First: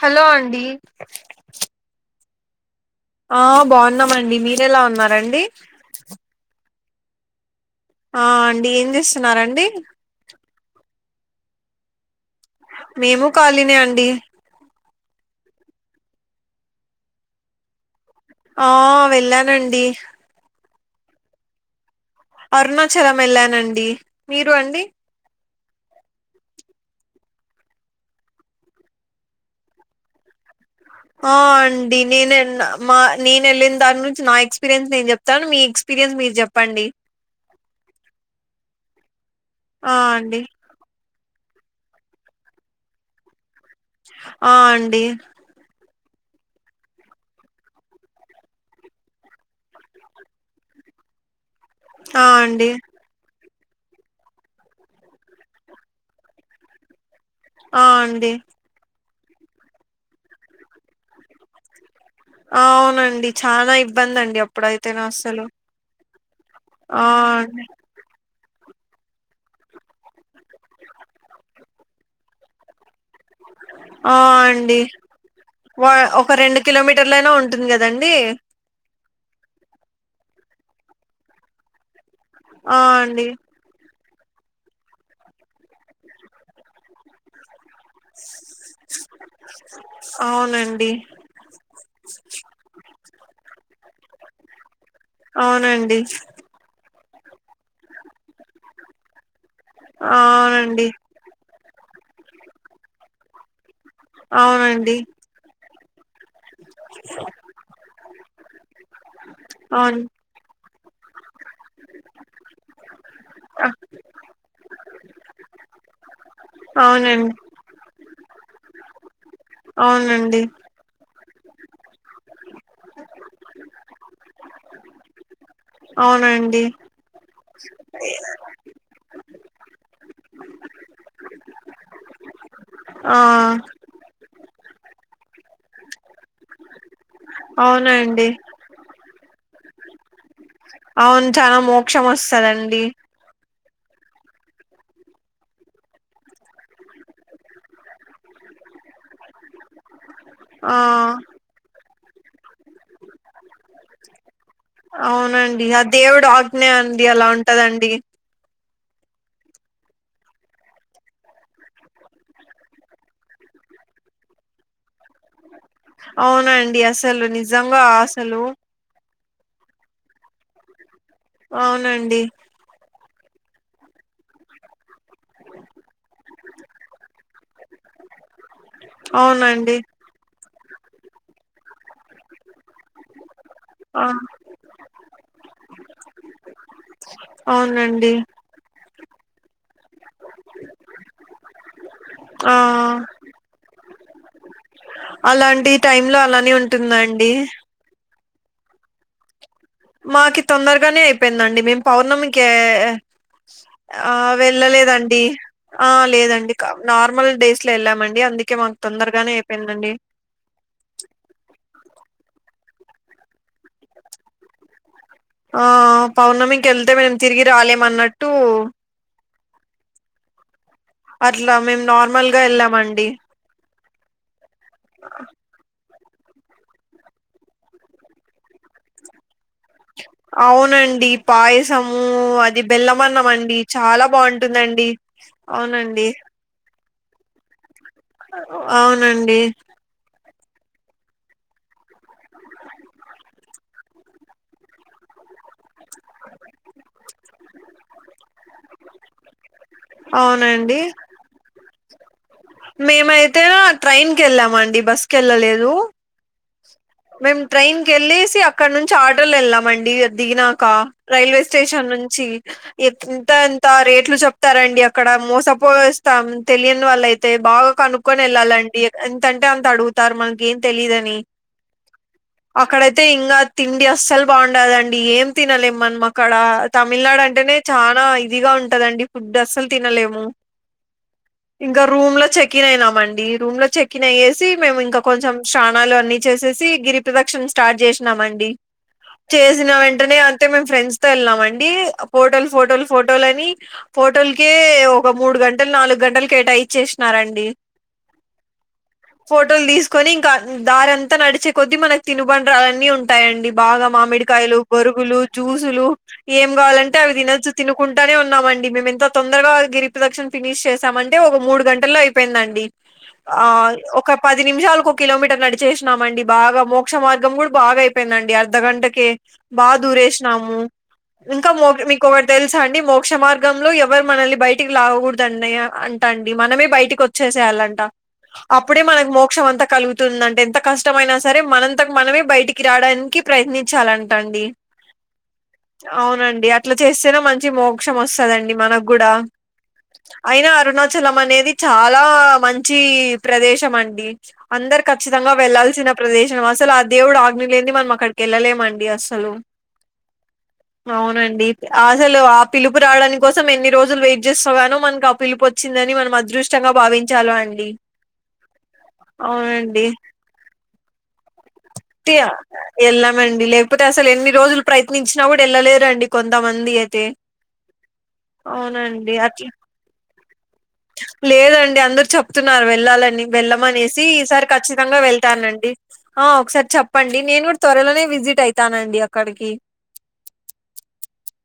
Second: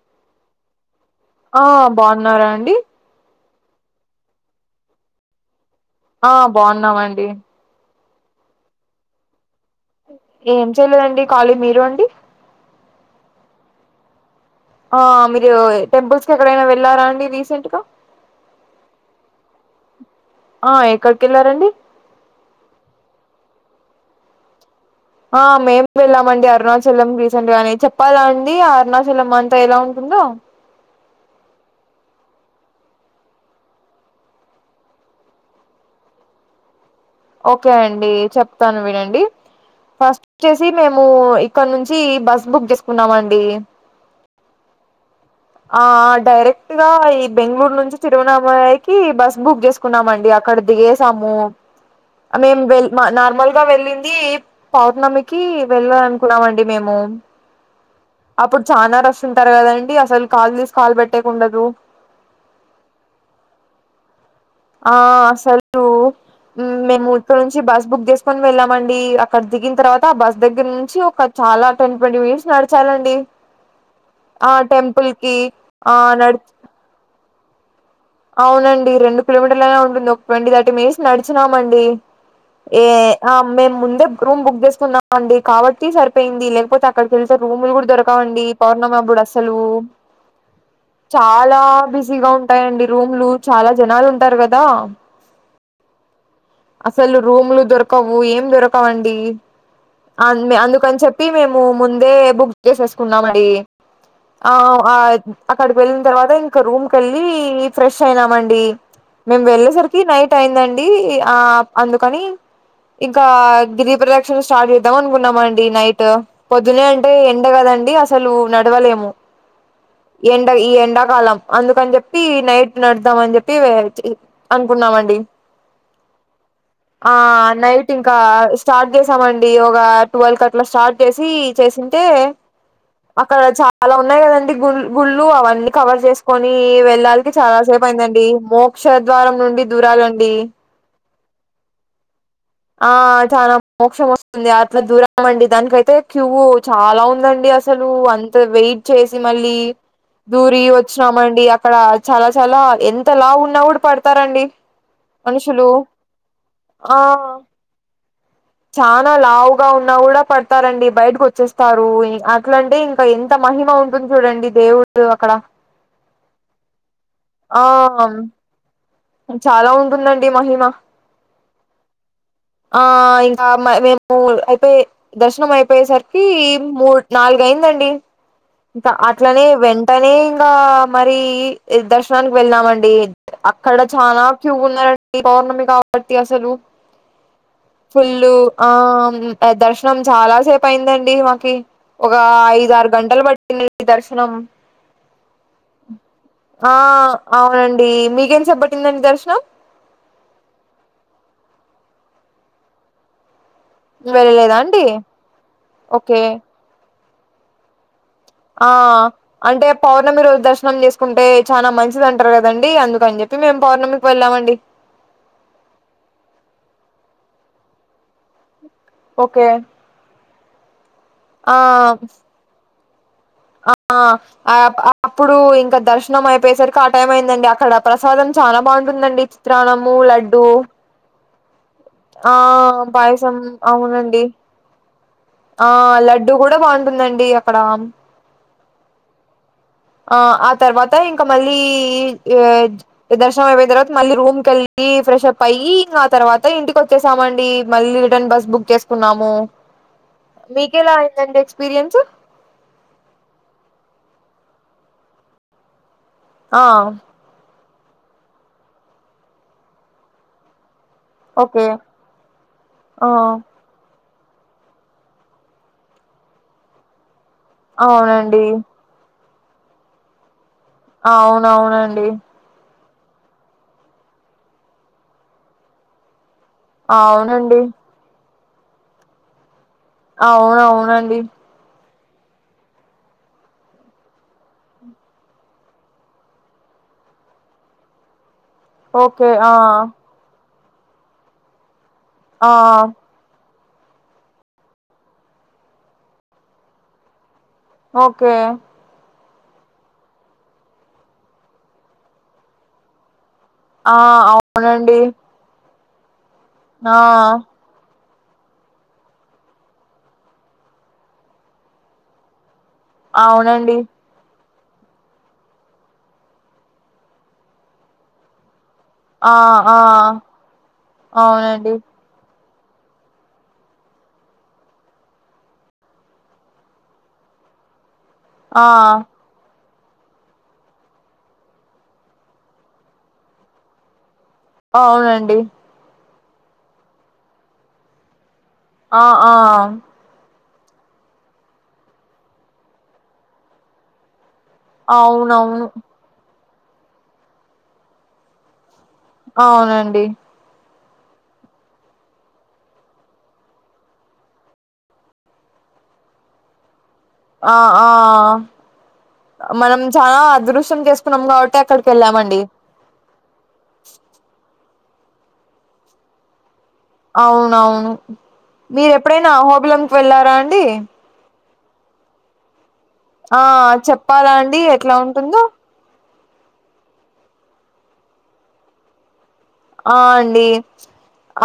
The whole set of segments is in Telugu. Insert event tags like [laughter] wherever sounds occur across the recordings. హలో అండి ఉన్నారా అండి ఆ బాగున్నామండి మీర ఎలా ఉన్నారండి ఆ బాగున్నామండి ఆ అండి ఏం చేస్తున్నారండి ఏం చేయలేదండి కాలీ మీరు అండి మేము కాలినే అండి ఆ మీరు టెంపుల్స్ కి ఎక్కడైనా వెళ్ళారా అండి రీసెంట్ గా ఆ వెళ్ళానండి ఆ ఎక్కడికి వెళ్ళారండి అరుణాచలం వెళ్లానండి మీరు అండి ఆ మేము వెళ్ళామండి అరుణాచలం రీసెంట్ గానే చెప్పాలా అండి అరుణాచలం అంతా ఎలా ఉంటుందో ఆ అండి నేను మా నేను వెళ్ళిన దాని నుంచి నా ఎక్స్పీరియన్స్ నేను చెప్తాను మీ ఎక్స్పీరి ఎక్స్పర్రియన్స్ మీరు చెప్పండి ఓకే అండి చెప్తాను వినండి ఆ ఫస్ట్ అండి వచ్చేసి మేము ఇక్కడ నుంచి బస్ బుక్ చేసుకున్నామ అండి ఆ అండి ఆ డైరెక్ట్ గా ఈ బెంగళూరు నుంచి తిరువనామయకి బస్ బుక్ చేసుకున్నామండి అక్కడ దిగి దిగేసాము ఆ మే అండి వెల్ నార్మల్ వెళ్ళింది పౌర్ణమికి వెళ్ళాల అనుకున్నామండి మేము ఆ అండి అప్పుడు చానా రష్ ఉంటారు కదాండి అసలు కాల్ తీసి కాల్ పెట్టేకుండరు అవునండి చానా ఇబ్బంది అండి అప్పుడైతే ఆ నా అస్సలు అసలు ము ఆ మేము ఇక్కడి నుంచి అండి బస్ బుక్ చేస్తాం కోని వెళ్ళామండి అక్కడ దిగిన తర్వాత ఆ బస్ దగ్గర నుంచి ఒక చాలా ట్వీ ట్వంటీ మినిట్స్ నడిచాలండి ఆ టెంపుల్ కి ఆ ఒక నడు రెండు కిలోమీటర్లయినా ఉంటుంది కదండి అవునండి రెండు కిలోమీటర్ల అనా ఉంటుంది ఒక ట్వంటీ థర్టీ మినిట్స్ నడిచినామండి. ఆ ఏ అండి ఆ మే ముందే రూమ్ బుక్ చేసుకున్నాం అండి కాబట్టి సరిపోయింది లేకపోతే అక్కడికేలితే రూములు కూడా దొరకవండి పౌర్ణమాప్పుడు అసలు అవునండి చాలా బిజీగా ఉంటాయండి రూమ్లు చాలా జనాలు ఉంటారు కదా అవునండి అసలు రూమ్లు దొరకవు ఏం దొరకవండి అ అవునండి అందుకని చెప్పి మేము రూమ్ ముందే బుక్ చేసేసుకున్నమండి ఆ ఆ అవునండి అక్కడికి వె తర్వాత ఇంక రూమ్ కెళ్ళి ఫ్రెష్ అయినామండి మేము వెళ్ళేసరికి అవును నైట్ అయిందండి ఆ అందుకని ఇంకా ఆ, గిరి ప్రదక్షిణ స్టార్ట్ వద్దాం అనుకున్నామండి నైట్ పొద్దునే అంటే అవునండి ఎండ కదండి అసలువు నడవలేము అవునండి ఎండ ఈ ఎండాకాలం అందుకని చెప్పి నైట్ నడద్దాం అని చెప్పి అనుకున్నామండి అవునండి ఆ నైట్ ఇంకా స్టార్ట్ చే స్తామండి ఒక ట్వెల్వ్ అట్లా స్టార్ట్ చేసి చేసింటే ఆ అక్కడ చాలా ఉన్నాయి కదండి గు గుళ్ళు అవన్నీ కవర్ చేస్ కొని వెళ్లాల్కి చాలాసేపు అయిందండి అవునండి మోక్ష ద్వారం నుండి దూరాలండి అవును చాలా మోక్షం వస్తుంది ఆ చాన మోక్షం వస్తుంది అట్లా దూరమండి దానికైతే క్యూ చాలా ఉందండి అసలు అంత వెయిట్ చేసి మళ్ళీ దూరి ఆ వచ్చినామండి అక్కడ చాలా చాలా ఎంత లావ్ ఉన్నా కూడా పడతారండి అవునండి మనుషులు ఆ దేవుడు ఆగ్నే అండి అలా ఉంటదండి చనా లావుగా ఉన్నా కూడా పడతారండి బయటకు వచ్చేస్తారు అట్లంటే ఇంకా ఎంత మ మహిమ ఉంటుంది చూడండి దేవుడు అక్కడ అవునండి అసలు ఆ నిజంగా అసలు చాలా ఉంటుందండి మహిమ అవునండి ఇంకా ఆ మేము అయిపోయ దర్శనం అయిపోయేసరికి మూడు నాలుగు అయిందండి. [inaudible] ఇంకా అట్లనే అవునండి వెంటనే ఇంకా మరి దర్శనానికి వెళ్ళామండి అక్కడ ఆ చానా క్యూ ఉన్నారండి పౌర్ణమి కాబట్టి అసలు అవునండి ఫుల్లు ఆ దర్శనం చాలా సేపు అయిందండి మాకి ఒక ఆ ఐద ఆరు గంటలు పట్టి అలాంటి టైమ్ లో అలానే ఆ ఉంటుందండి అవునండి మీ ఎంతసేపు పట్టిందండి దర్శనం మాకి తొందరగానే అయిపోయిందండి మేము పౌర్ణమికె ఆ వెళ్ళలేదా అండి వెళ్ళలేదండి ఆ ఓకే లేదండి నార్మల్ డేస్ లో వెళ్ళామండి ఆ అంటే పౌర్ణమి రోజు దర్శనం చేసుకుంటే చాలా మంచిది అంటారు కదండి అందు అని చెప్పి మేము పౌర్ణమికి వెళ్ళామండి ఆ పౌర్ణమికి వెళ్తే మేము తిరిగి రాలేమన్నట్టు ఓకే అట్లా ఆ మేము నార్మల్గా వెళ్ళామండి ఆ అప్పుడు ఇంకా దర్శ నం అయిపోయేసరికి ఆ టైం అయిందండి అక్కడ ప్రసాదం చానా బాగుంటుందండి త్రానము లడ్డూ అవునండి. పాయసము ఆ అది బెల్లమన్నం పాయసం అండి. చాలా అవునండి బావుంటుందండి. ఆ అవునండి. లడ్డూ కూడా బాగుంట ఉంటుందండి అక్కడ అవునండి ఆ ఆ తర్వాత ఇంకా మళ్ళీ దర్శనం అయిపోయిన తర్వాత మళ్ళీ రూమ్ కెళ్ళి ఫ్రెష్ అప్ అయ్యి ఇంకా ఆ తర్వాత ఇంటికి వచ్చేసామండి మళ్ళీ రిటర్న్ బస్ బుక్ చేసుకున్నాము అవునండి. మీకెలా అయిందండి ఎక్స్పీరియన్స్ మేమైతే ట్రైన్ కెళ్ళామండి బస్ కెళ్ళలేదు ఆ ట్రైన్ కెళ్ళేసి అక్కడ నుంచి ఆటోలు వెళ్ళామండి దిగినాక రైల్వే ఓకే స్టేషన్ నుంచి ఎ ఆ ఎంత ఎంత రేట్లు చెప్ప తారండి అక్కడ మోసపోయి వస్తాం తెలియని వాళ్ళయితే బాగా కనుక్కొని అవునండి యెళ్ళాలండి ఎంతంటే అంత అడుగుతారు మనకు ఏం తెలీయదని అవునవునండి అక్కడ అయితే ఇంకా తిండి అస్సలు బాగుండదండి ఏం తినలేము మనం మ క్కడ తమిళనాడు అంటేనే అవునండి చానా ఇదిగా ఉంటదండి ఫుడ్ అసలు అవునవునండి ఇంకా రూమ్ లో చెకిన్ అయినాం అండి రూమ్ లో చెకిన్ అయ్యేసి మేము ఇంకా కొంచెం స్నానాలు అన్ని చేేసేసి గిరి ప్రదర్శన స్టార్ట్ చేసినామండి ఓకే ఆ చేసిన వెంటనే అయితే మేం ఫ్రెండ్స్ తో వెళ్ళాం అండి ఫోటోలు ఆ ఫోటోలు ఫోటోలు అని ఫోటోలకే ఒక మూడు గంటలు నాలుగు గంటలు కేటాయి ఇచ్చేసినారండి ఓకే ఫోటోలు తీసుకొని ఇంకా దారంతా నడిచే కొద్దీ మనకి తినుబండాలు అన్నీ ఉంటాయండి బాగా ఆ మామిడికాయలు అవునండి బొరుగులు జ్యూసులు ఏం ఆ కావాలంటే అవి తినొచ్చు తినుకుం టనే ఉన్నామండి మేము ఇంత తొందరగా గిరిప్రదర్శన ఫినిష్ చేశామంటే ఒక మూడు గంటల్లో అయిపోయిందండి. ఆ అవునండి ఒక పది పది నిమిషాలకు ఒక కిలోమీటర్ నడిచేసినామండి బాగా మోక్ష మార్గం కూడా బాగా అయిపోయిందండి. అద్దగంటకే ఆ బాగా ఆ దూరేసినాము ఇంకా అవునండి మీకొటి తెలుసా అండి మోక్ష మార్గంలో ఎవరు మనల్ని బయటికి లాగగూడదండి అంటాండి మనమే బయటికి వచ్చేసేయాలంట ఆ అప్పుడే మనకు మోక్షం అంత కలుగుతుందంట ఎంత కష్టమైనా సరే మనంత మనమే బయటికి రావడానికి ప్రయత్నించాలంట అండి అవునండి అవునండి అట్లా చేస్తేనే మంచి మోక్షం వస్తదండి మనకు ఆ గూడా ఆ అయినా అరుణాచలం అనేది చాలా మంచి ప్రదేశం అండి అందరు ఖచ్చితంగా అవునవును వెళ్లాల్సిన ప్రదేశం అసలు ఆ దేవుడు ఆజ్ఞ లేని మనం అక్కడికి వెళ్ళలేమండి అ అవునండి అవునండి అసలు ఆ పిలుపు రావడాని కోసం ఎన్ని రోజులు వెయిట్ చేస్తవానో మనకి ఆ పిలుపు వచ్చిందని మనం అదృష్టంగా భావించి ఆ ఆ మనం అవునండి చాలా అదృష్టం చేసుకున్నాం కాబట్టి అక్కడికి వెళ్ళామండి వెళ్ళామండి లేకపోతే అసలు ఎన్ని రోజులు ప్రయత్నించినా కూడా వెళ్ళలేరండి కొంతమంది అయితే అవును అవును మీరు అవునండి ఎప్పుడైనా అట్లా అహోబిలంకి వెళ్ళారా అండి. లేదండి అందరు చెప్తున్నారు వెళ్ళాలని ఆ వెళ్ళమనేసి చెప్పాలా ఈసారి అండి ఎట్లా ఖచ్చితంగా ఉంటుందో వెళ్తానండి ఆ ఒకసారి చెప్పండి నేను కూడా త్వరలోనే విజిట్ అయితానండి. అక్కడికి ఆ అండి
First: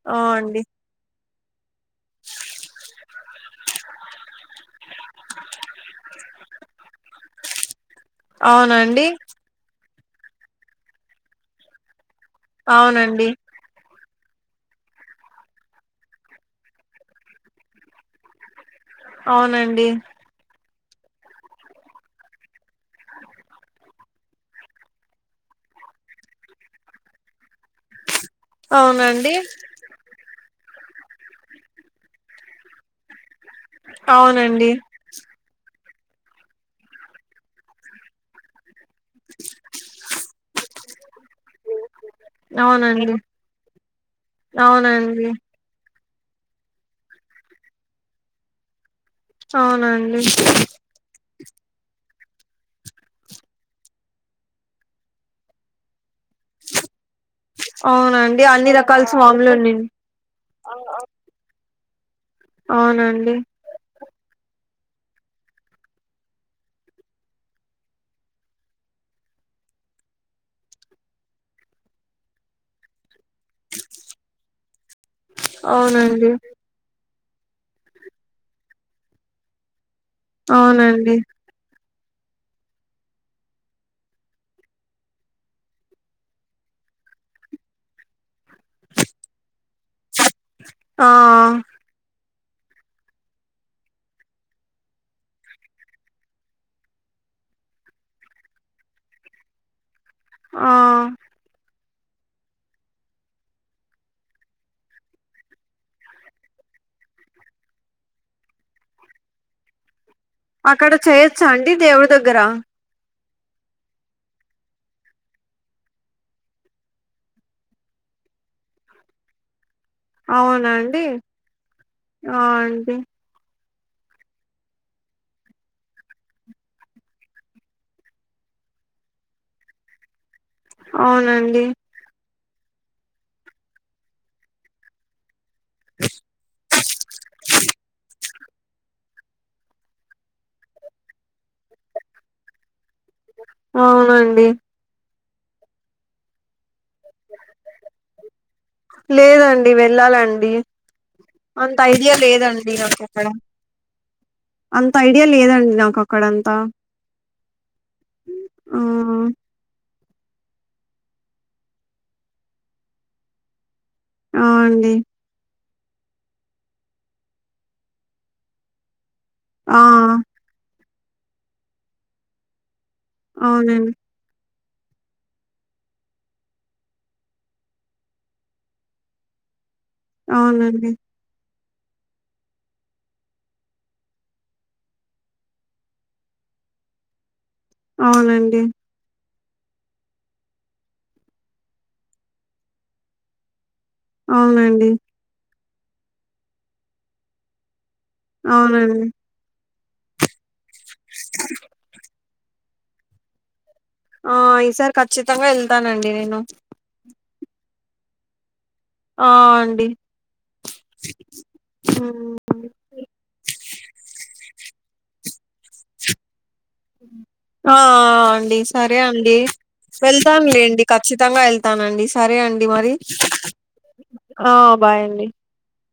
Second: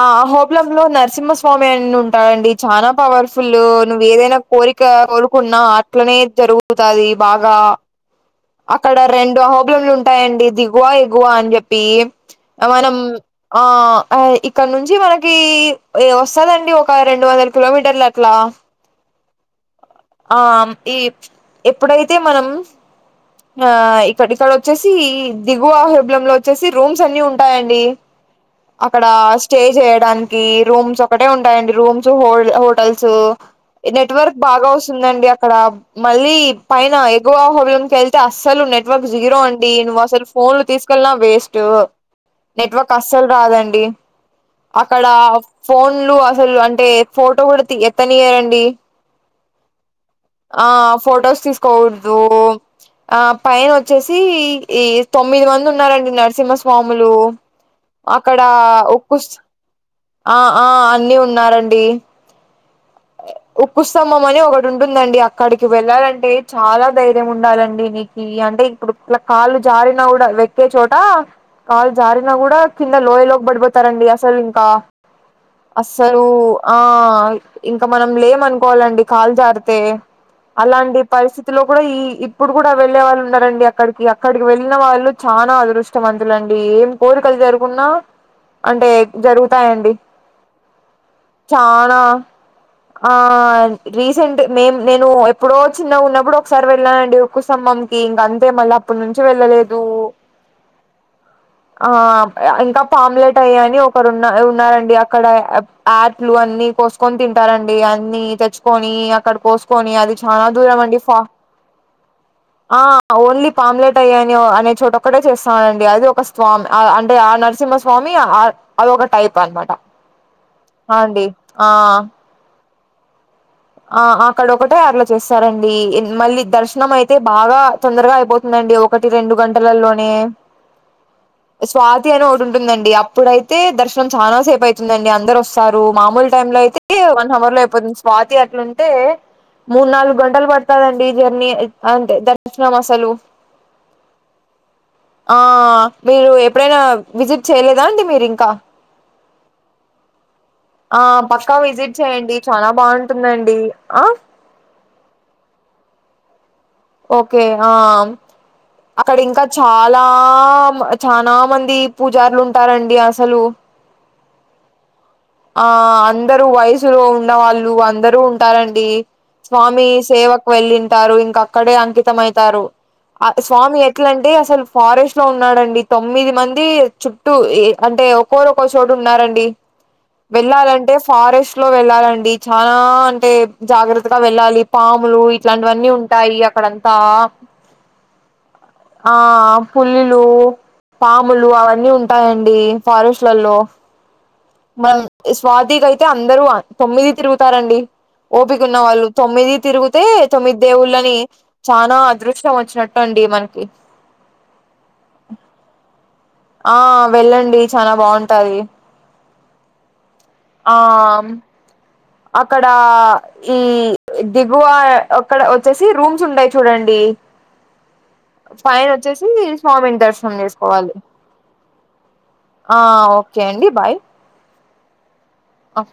ఆ అహోబిలంలో నర్సింహస్వామి అని ఉంటాడండి చానా పవర్ఫుల్ ఫుల్లు నువ్వు ఏదైనా కోరిక కోరుకున్నా అట్లనే జరుగుతాది బాగా అక్కడ అవునండి రెండు అహోబిలంలు ఉంటాయండి దిగువ ఎగువ అని చెప్పి మనం అవునండి ఆ ఆ ఇక్కడ నుంచి మనకి ఏ వస్తదండి ఒక రెండు వందల కిలోమీటర్లు అట్లా అవునండి ఆ ఈ ఎప్పుడైతే మనం ఆ ఇక్కడ ఇక్కడ వచ్చేసి దిగువ హెబ్లలో వచ్చేసి రూమ్స్ అన్ని ఉంటాయండి అక్కడ అవునండి స్టే చేయడానికి రూమ్స్ ఒకటే ఉంటాయిడి రూమ్స్ హోటల్స్ నెట్వర్క్ బాగా అవునండి వ స్తుందండి అక్కడ మళ్ళీ పైన ఎగువ అహోబ్లం క వెళ్తే అస్సలు నట్ వర్క్ జీరో అండి నువ్వు అసలు ఫోన్లు తీసుకెళ్నా వేస్ట్ నెట్వర్క్ అవునండి అస్సలు రాదండి అక్కడ అవునండి ఫోన్ లు అసలు అంటే ఫోటో కూడా ఎత్తనియ్యారండి అవునండి ఆ ఫోటోస్ తీసు కోదు ఆ పైన వచ్చేసి ఈ తొమ్మిది మంది ఉన్నారండి నరసింహస్వామి లు అక్కడ అవునండి అన్ని రకాల ఉకు స్వాములు ఉన్నిన్ అన్ని ఉన్నారండి డి అవునండి సోమ్మ మని ఒక ఉంటుందండి అక్కడికి వెళ్ళాలంటే చాలా ధైర్యం ఉండాలండి నీకు అంటే ఇప్పుడు ఇలా కాళ్ళు జారిన కూడాడ వెక్కే చోట కాల్ జారిన కూడా కింద లోయ్ లో పడిపోతారండి అసలు ఇంకా అస్సలు అవునండి ఆ ఇంకా మనం లేము అనుకోవాలండి కాలు జారితే అలాంటి అవునండి పరిస్థితిలో కూడా ఈ ఇప్పుడు కూడా వెళ్ళే వాళ్ళు ఉన్నారండి అక్కడికి అక్కడికి వెళ్ళిన వాళ్ళు చాలా అదృష్టవంతులుండి ఏం కో లు జరుకున్నా అంటే జరుగుతాయండి ఆ చానా ఆ రీసెంట్ మేం నేను ఎప్పుడో చిన్న ఉన్నప్పుడు ఒకసారి వెళ్ళానండి కూసమ్మ కి ఇంక అంతే మళ్ళీ అప్పటి నుంచి వెళ్ళలేదు ఆ ఆ ఇంకా పామ్లెట్ అయ అని ఒకరు ఉన్న ఉన్నారండి అక్కడ యాప్లు అన్ని కోసుకొని తింటారండి అన్ని తెచ్చుకొని అక్కడ కోసుకొని అది బాగా అక్కడ దూరమండి ఫ చేయొచ్చా అండి దేవుడి దగ్గర ఆ ఓన్లీ పామ్లెట్ అయ్యానయో అనే చోట ఒక్కటే చేస్తానండి అది ఒక స్వామి అంటే ఆ నరసింహ స్వామి అదొక టైప్ అనమాట అవునండి అండి ఆ ఆ అండి ఆ అక్కడ ఒకటే అట్లా చేస్తారండి మళ్ళీ దర్శనం అయితే బాగా తొందరగా అయిపోతుంది అండి ఒకటి రెండు గంటలలోనే అవునండి స్వాతి అని ఒకటి ఉంటుందండి అప్పుడయితే దర్శనం చాలా సేపు అవుతుందండి అందరు వస్తు సారు మామూలు టైమ్ లో అయితే వన్ హవర్ లో అయిపోతుంది స్వాతి అట్లుంటే మూడు నాలుగు గంటలు పడుతదండి జర్నీ అంటే దర్శనం వ అవునండి ఆ మీరు ఎప్పుడైనా విజిట్ చేయలేదా అండి మీరు ఇంకా లేదండి వెళ్ళాలండి ఆ పక్కా అంత విజిట్ ఐడియా చేయండి చాలా లేదండి నాకు అక్కడ బాగుంటుందండి ఆ అంత ఐడియా లేదండి నాకు అక్కడంతా ఓకే ఆ ఆ అక్కడ ఇంకా చాలా చాల చనా మంది పూజారులు ఉంటారండి అసలు ఆ అండి ఆ అందరూ వయసులో ఉన్నవాళ్ళు అందరు ఉంటారండి ఆ స్వామి సేవకు వెళ్ళింటారు ఇంక అక్కడే అంకితం అవుతారు ఆ స్వామి అవునండి ఎట్లంటే అసలు ఫారెస్ట్ లో ఉన్నాడండి తొమ్మిది మంది చుట్టూ ఏ అంటే ఒకోరు ఒకరు చోటు ఉన్నారండి అవునండి వెళ్ళాలంటే ఫారెస్ ట్లో వెళ్ళాలండి చానా అంటే జాగ్రత్తగా వెళ్ళాలి పాములు ఇట్లాంటివన్నీ ఉంటాయి అ కడంతా అవునండి ఆ పుల్లిలు పాములు అవన్నీ ఉంటాయండి ఫారెస్ట్లలో అవునండి ఈ స్వాతికి అయితే అందరూ తొమ్మిది తిరుగుతారండి ఓపికున్న వాళ్ళు అవునండి తొమ్మిది తిరుగితే తొమ్మిది దేవుళ్ళని చాలనా అదృష్టం వచ్చినట్ ట్టండి మనకి ఆ ఈసారి ఖచ్చితంగా వెళ్తానండి నేను ఆ వెళ్ళండి చానా బాంటాది ఆ అండి ఆ హ్మ్. అక్కడ ఈ దిగువ అక్కడ వచ్చేసి రూమ్స్ ఉంటయి చూడండి ఆ అండి పైన సరే వచ్చేసి అండి స్వామిని దర్శనం వెళ్తాను లేండి చేసుకోవాలి ఖచ్చితంగా వెళ్తానండి సరే అండి ఆ మరి ఓకే ఆ బాయ్ అండి ఆహ